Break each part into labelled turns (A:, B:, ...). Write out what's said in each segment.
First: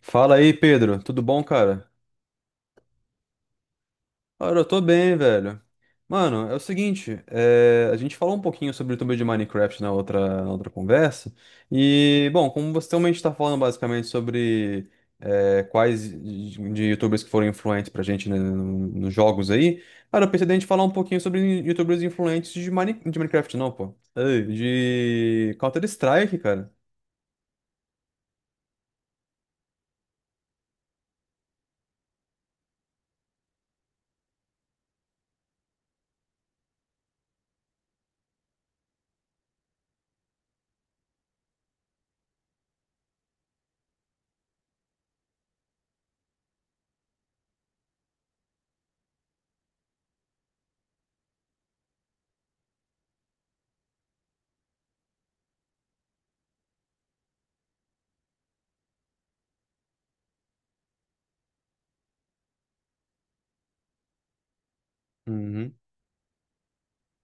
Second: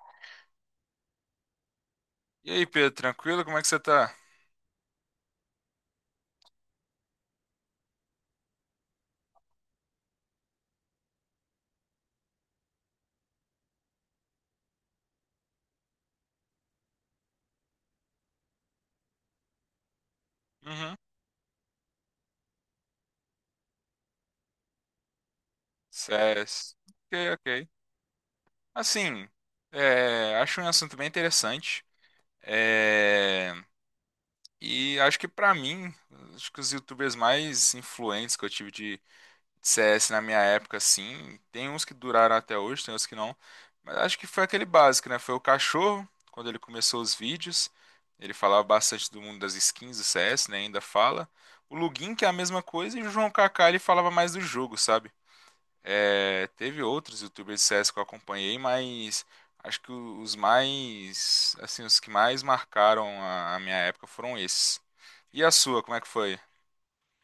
A: Fala aí, Pedro. Tudo bom, cara?
B: E aí, Pedro, tranquilo? Como é que você tá?
A: Cara, eu tô bem, velho. Mano, é o seguinte, a gente falou um pouquinho sobre o YouTube de Minecraft na outra conversa. E, bom, como você também está falando basicamente sobre quais de YouTubers que foram influentes pra gente, né? Nos jogos aí, cara, eu pensei da gente falar um
B: Uhum.
A: pouquinho sobre YouTubers influentes de Minecraft, não, pô. Ei, de Counter-Strike, cara.
B: Cés. Ok, ok. Assim, é, Acho um assunto bem interessante. É, e acho que pra mim, acho que os YouTubers mais influentes que eu tive de CS na minha época, assim, tem uns que duraram até hoje, tem uns que não. Mas acho que foi aquele básico, né? Foi o Cachorro, quando ele começou os vídeos. Ele falava bastante do mundo das skins do CS, né? Ainda fala. O Lugin, que é a mesma coisa, e o João Kaká, ele falava mais do jogo, sabe? É, teve outros youtubers de CS que eu acompanhei, mas acho que os mais, assim, os que mais marcaram a minha época foram esses. E a sua, como é que foi?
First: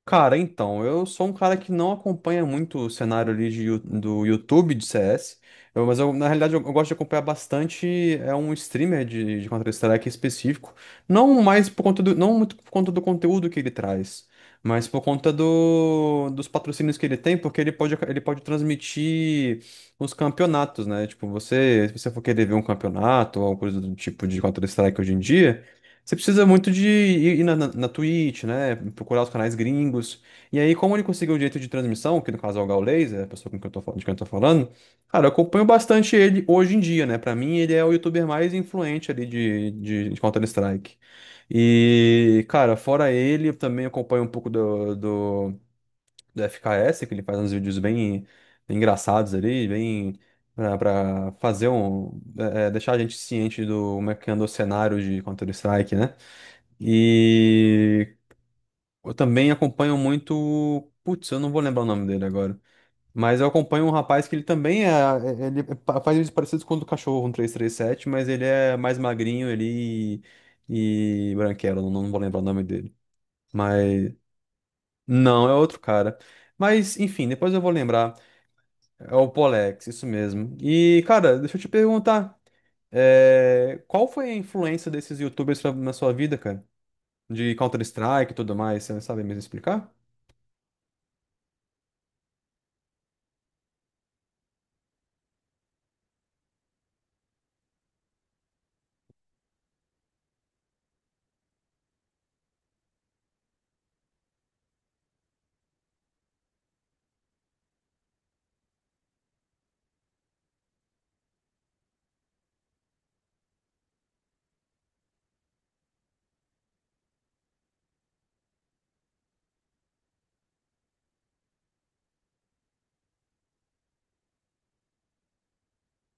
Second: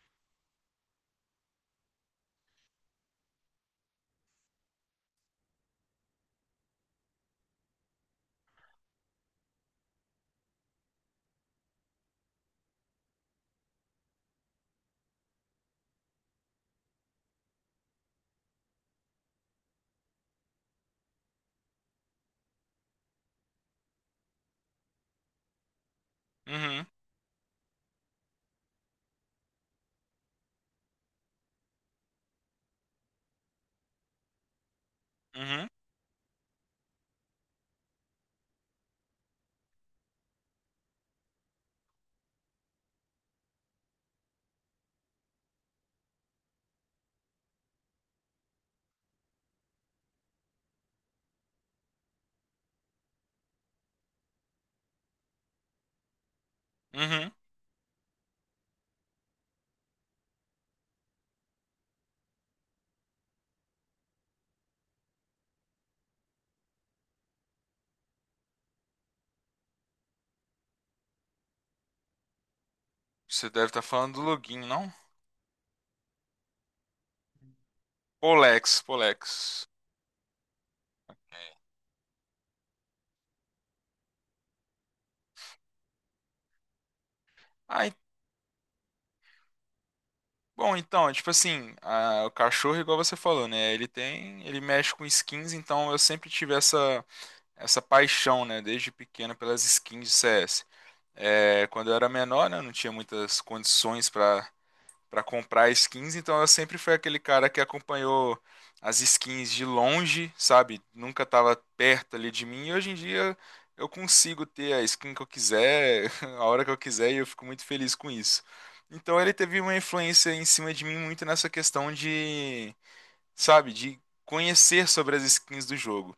A: Cara, então, eu sou um cara que não acompanha muito o cenário ali do YouTube de CS, mas na realidade eu gosto de acompanhar bastante um streamer de Counter-Strike específico, não mais por conta do, não muito por conta do conteúdo que ele traz, mas por conta dos patrocínios que ele tem, porque ele pode transmitir os campeonatos, né? Tipo, se você for querer ver um campeonato ou alguma coisa do tipo de Counter-Strike hoje em dia, você precisa muito de
B: Uhum,
A: ir na Twitch, né? Procurar os canais gringos. E aí, como ele conseguiu o direito de transmissão, que no caso é o Gaules, é a pessoa com quem eu tô, fal- de quem eu tô falando, cara. Eu acompanho
B: uhum,
A: bastante ele hoje em dia, né? Pra mim, ele é o youtuber mais influente ali de Counter-Strike. E, cara, fora ele, eu também acompanho um pouco do FKS, que ele faz uns vídeos bem, bem engraçados ali, bem. Pra fazer um. É, é, deixar a gente ciente do como é que anda o cenário de Counter-Strike, né?
B: uhum.
A: E eu também acompanho muito. Putz, eu não vou lembrar o nome dele agora. Mas eu acompanho um rapaz que ele também faz vídeos parecidos com o do Cachorro, um 337, mas ele é mais magrinho ali e branquelo. Não, não vou lembrar o nome dele.
B: Você deve estar
A: Mas.
B: falando do Login, não?
A: Não, é outro cara. Mas, enfim, depois eu vou lembrar.
B: Polex,
A: É o
B: Polex.
A: Polex, isso mesmo. E, cara, deixa eu te perguntar, qual foi a influência desses YouTubers na sua vida, cara? De
B: Ai,
A: Counter-Strike e tudo mais, você sabe mesmo explicar?
B: bom, então, é tipo assim, a- o cachorro, igual você falou, né? Ele tem, ele mexe com skins, então eu sempre tive essa paixão, né, desde pequeno pelas skins de CS. É, quando eu era menor, né, eu não tinha muitas condições para comprar skins, então eu sempre fui aquele cara que acompanhou as skins de longe, sabe? Nunca tava perto ali de mim. E hoje em dia eu consigo ter a skin que eu quiser, a hora que eu quiser, e eu fico muito feliz com isso. Então ele teve uma influência em cima de mim muito nessa questão de, sabe, de conhecer sobre as skins do jogo.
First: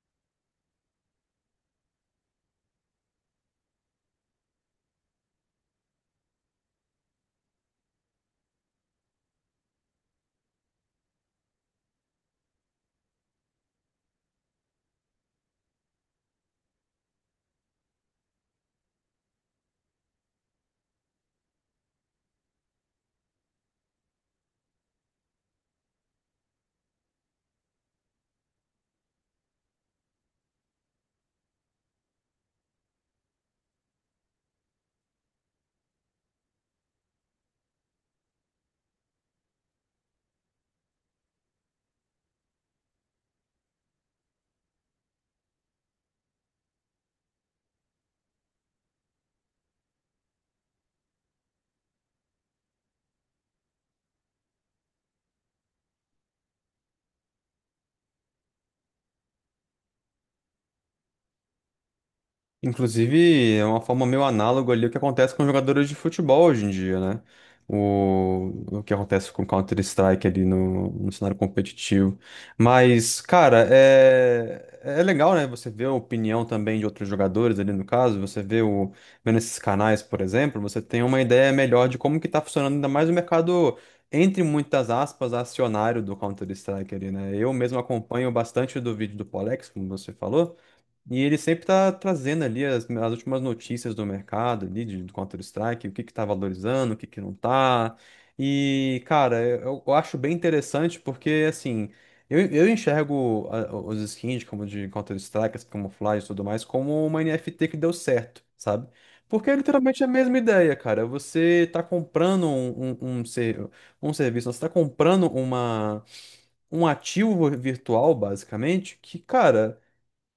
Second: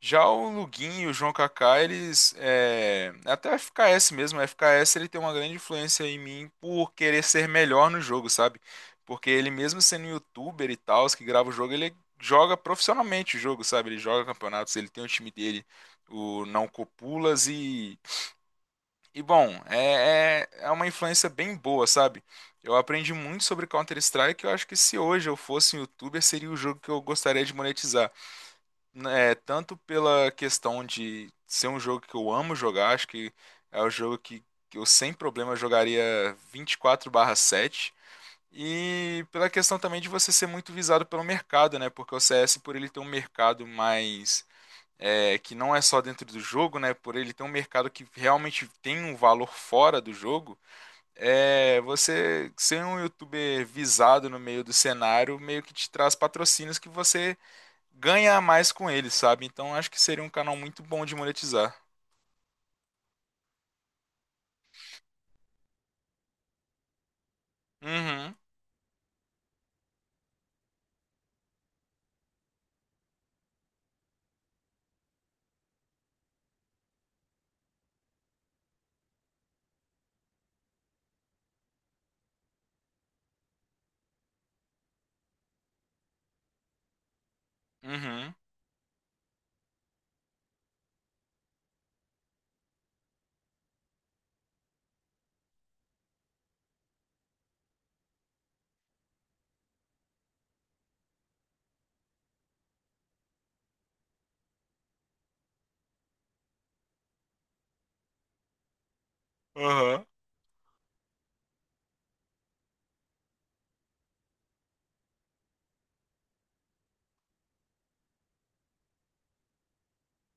B: Já o Luguinho e o João Kaká, eles. É... Até o FKS mesmo, o FKS ele tem uma grande influência em mim por querer ser melhor no jogo, sabe? Porque ele, mesmo sendo youtuber e tal, os que grava o jogo, ele joga profissionalmente o jogo, sabe? Ele joga campeonatos, ele tem o time dele, o Não Copulas, e. E bom, é uma influência bem boa, sabe? Eu aprendi muito sobre Counter-Strike. Eu acho que se hoje eu fosse um youtuber, seria o jogo que eu gostaria de monetizar. É, tanto pela questão de ser um jogo que eu amo jogar, acho que é o jogo que eu sem problema jogaria 24/7 e pela questão também de você ser muito visado pelo mercado, né? Porque o CS, por ele ter um mercado mais. É, que não é só dentro do jogo, né? Por ele ter um mercado que realmente tem um valor fora do jogo, é, você ser um youtuber visado no meio do cenário meio que te traz patrocínios que você ganha a mais com ele, sabe? Então acho que seria um canal muito bom de monetizar.
A: Inclusive, é uma forma meio análoga ali o que acontece com jogadores de futebol hoje em dia, né?
B: Uhum,
A: O que acontece com Counter-Strike ali no cenário competitivo. Mas, cara, é legal, né? Você vê a opinião também de outros jogadores ali no caso. Você vê o, vendo esses canais, por exemplo, você tem uma ideia melhor de como que tá funcionando ainda mais o mercado, entre muitas aspas, acionário do Counter-Strike ali, né? Eu mesmo acompanho
B: uhum,
A: bastante do vídeo do Polex, como você falou. E ele sempre tá trazendo ali as últimas notícias do mercado ali, do Counter-Strike, o que que tá valorizando, o que que não tá. E, cara, eu acho bem interessante porque, assim, eu enxergo os skins como de Counter-Strike, as camuflagens e tudo mais, como uma NFT que deu certo, sabe? Porque é literalmente
B: aham,
A: a mesma ideia, cara. Você tá comprando um serviço, você tá comprando um ativo virtual, basicamente, que, cara,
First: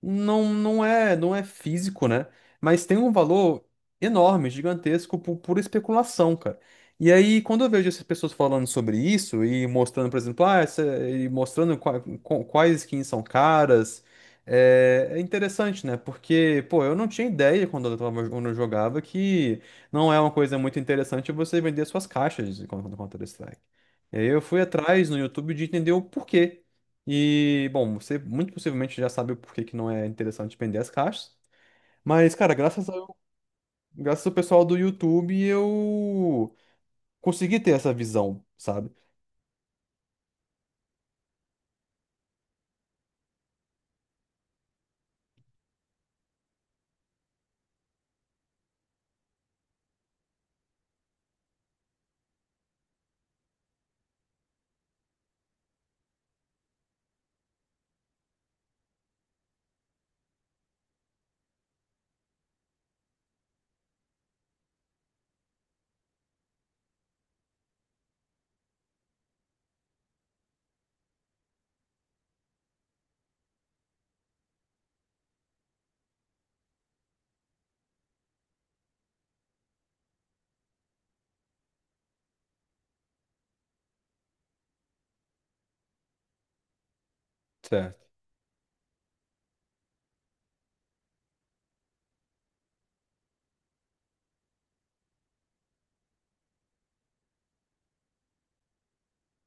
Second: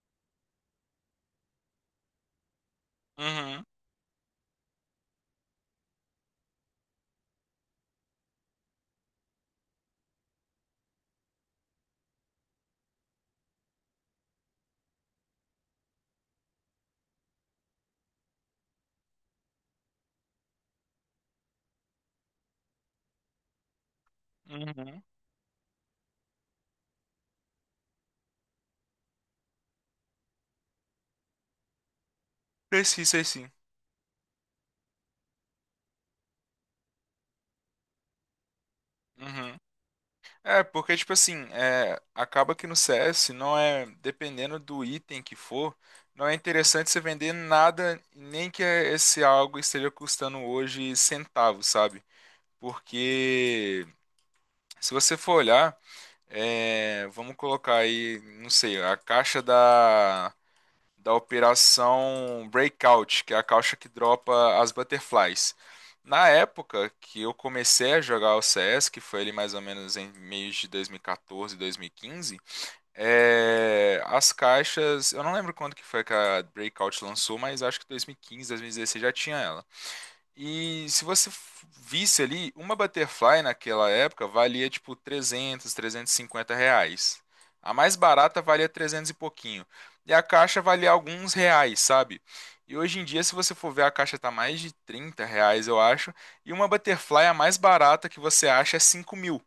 A: não, não é físico, né? Mas tem um valor
B: uhum,
A: enorme, gigantesco, por pura especulação, cara. E aí, quando eu vejo essas pessoas falando sobre isso e mostrando, por exemplo, ah, essa, e mostrando quais skins são caras, é interessante, né? Porque, pô, eu não tinha ideia quando eu jogava que não é uma coisa muito interessante você vender suas caixas no Counter-Strike. E aí eu fui
B: uhum.
A: atrás no YouTube de entender o porquê. E, bom, você muito possivelmente já sabe o porquê que não é interessante vender as caixas. Mas, cara,
B: Sei sim, sei sim.
A: graças ao pessoal do YouTube, eu consegui ter essa visão, sabe?
B: Uhum. É, porque, tipo assim, acaba que no CS não é, dependendo do item que for, não é interessante você vender nada, nem que esse algo esteja custando hoje centavos, sabe? Porque se você for olhar, vamos colocar aí, não sei, a caixa da operação Breakout, que é a caixa que dropa as butterflies. Na época que eu comecei a jogar o CS, que foi ali mais ou menos em meio de 2014, 2015, as caixas, eu não lembro quando que foi que a Breakout lançou, mas acho que 2015, 2016 já tinha ela. E se você visse ali, uma butterfly naquela época valia tipo 300, 350 reais. A mais
A: Certo.
B: barata valia 300 e pouquinho. E a caixa valia alguns reais, sabe? E hoje em dia, se você for ver, a caixa tá mais de 30 reais, eu acho. E uma butterfly, a mais barata que você acha, é 5 mil.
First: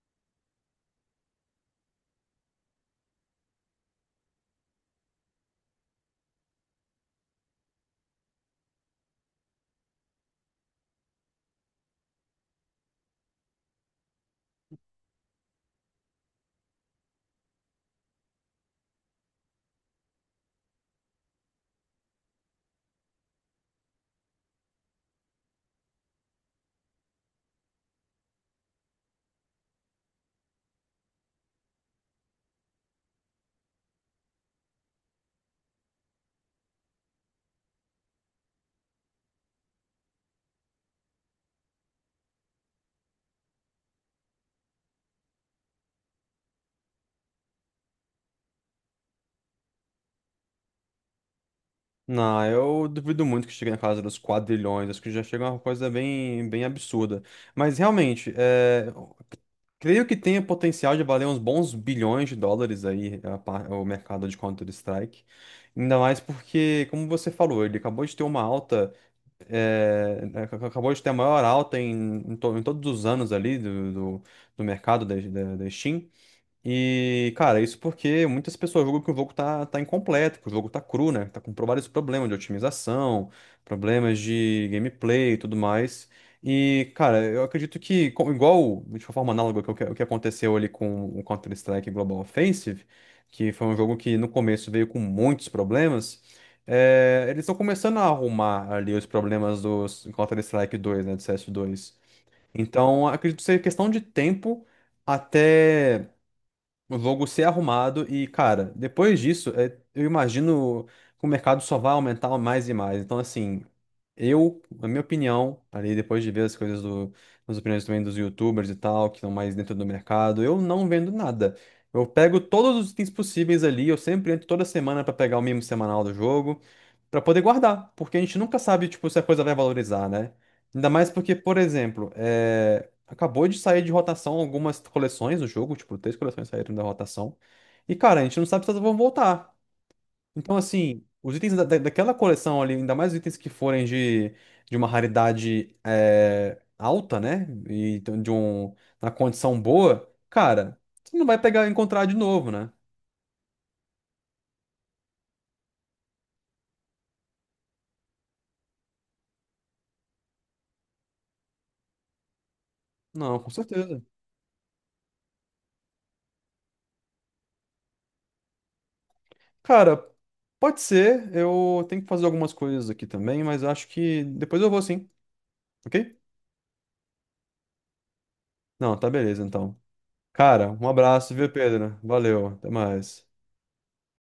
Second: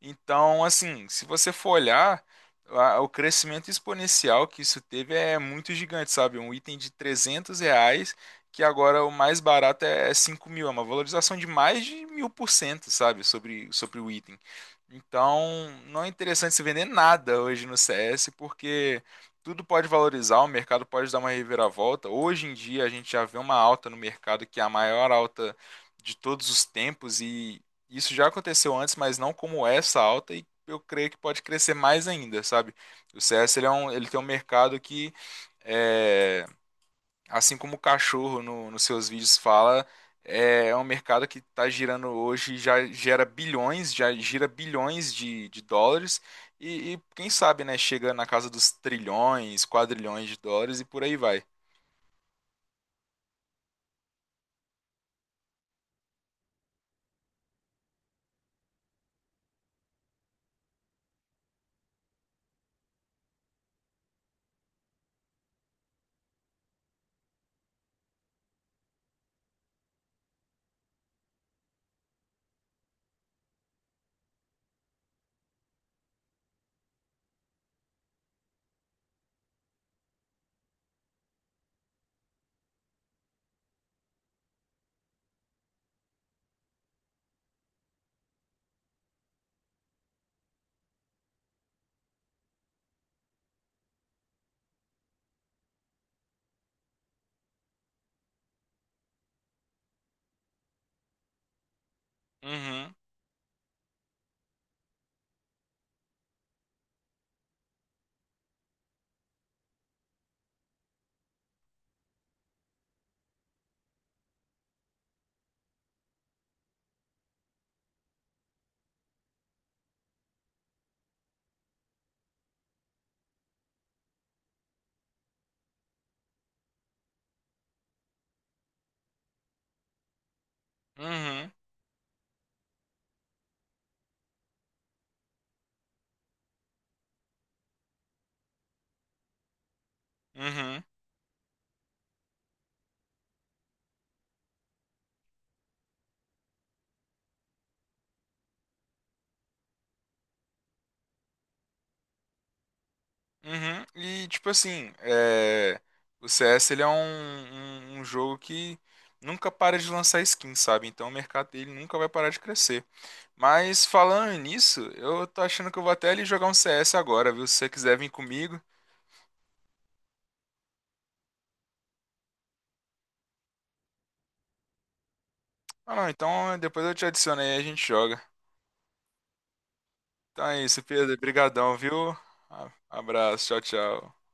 B: Então, assim, se você for olhar, o crescimento exponencial que isso teve é muito gigante, sabe? Um item de 300 reais que agora o mais barato é 5 mil, é uma valorização de mais de 1000%, sabe, sobre o item. Então, não é interessante se vender nada hoje no CS, porque tudo pode valorizar, o mercado pode dar uma reviravolta. Hoje em dia, a gente já vê uma alta no mercado que é a maior alta de todos os tempos, e isso já aconteceu antes, mas não como essa alta, e eu creio que pode crescer mais ainda, sabe? O CS ele é um, ele tem um mercado que. É, assim como o cachorro no, nos seus vídeos fala, é um mercado que está girando hoje, já gera bilhões, já gira bilhões de dólares, e quem sabe, né, chega na casa dos trilhões, quadrilhões de dólares e por aí vai.
A: Não, eu duvido muito que chegue na casa dos quadrilhões. Acho que já chega uma coisa bem, bem absurda. Mas realmente, eu creio que tem o potencial de valer uns bons bilhões de dólares aí, o mercado de Counter-Strike. Ainda mais porque, como você falou, ele acabou de ter uma alta. É, ac- acabou de ter a maior alta em, em todos os anos ali do mercado da Steam. E, cara, isso porque muitas pessoas julgam que o jogo tá incompleto, que o jogo tá cru, né? Tá com vários problemas de otimização, problemas de gameplay e tudo mais. E, cara, eu acredito que, igual, de uma forma análoga, que o que aconteceu ali com o Counter-Strike Global Offensive, que foi um jogo que no começo veio com muitos problemas. É eles estão começando a arrumar ali os problemas do Counter-Strike 2, né? Do CS 2.
B: Uhum,
A: Então, acredito ser questão de tempo até o logo ser arrumado e, cara, depois disso, eu imagino que o mercado só vai aumentar mais e mais. Então, assim, eu, na minha opinião, ali depois de ver as opiniões também dos YouTubers e tal, que estão mais dentro do mercado, eu não vendo nada. Eu pego todos os itens possíveis ali, eu sempre entro toda semana pra pegar o mimo semanal do jogo, pra poder guardar, porque a gente nunca sabe, tipo, se a coisa vai valorizar, né? Ainda mais porque,
B: uhum,
A: por exemplo, acabou de sair de rotação algumas coleções do jogo, tipo, três coleções saíram da rotação. E, cara, a gente não sabe se elas vão voltar. Então,
B: uhum,
A: assim, os itens daquela coleção ali, ainda mais os itens que forem de uma raridade, alta, né? E então, uma condição boa, cara, você não vai pegar e encontrar de novo, né?
B: uhum. E tipo assim, o CS ele é um jogo que nunca para de lançar skins, sabe? Então o mercado dele nunca vai parar de crescer.
A: Não, com
B: Mas
A: certeza.
B: falando nisso, eu tô achando que eu vou até ali jogar um CS agora, viu? Se você quiser vir comigo.
A: Cara, pode ser. Eu tenho que fazer algumas coisas aqui também, mas acho que depois eu vou sim,
B: Ah, não,
A: ok?
B: então depois eu te adiciono aí e a gente joga.
A: Não, tá beleza então.
B: Então é
A: Cara,
B: isso,
A: um
B: Pedro.
A: abraço, viu,
B: Brigadão,
A: Pedro?
B: viu?
A: Valeu, até
B: A-
A: mais.
B: Abraço, tchau, tchau.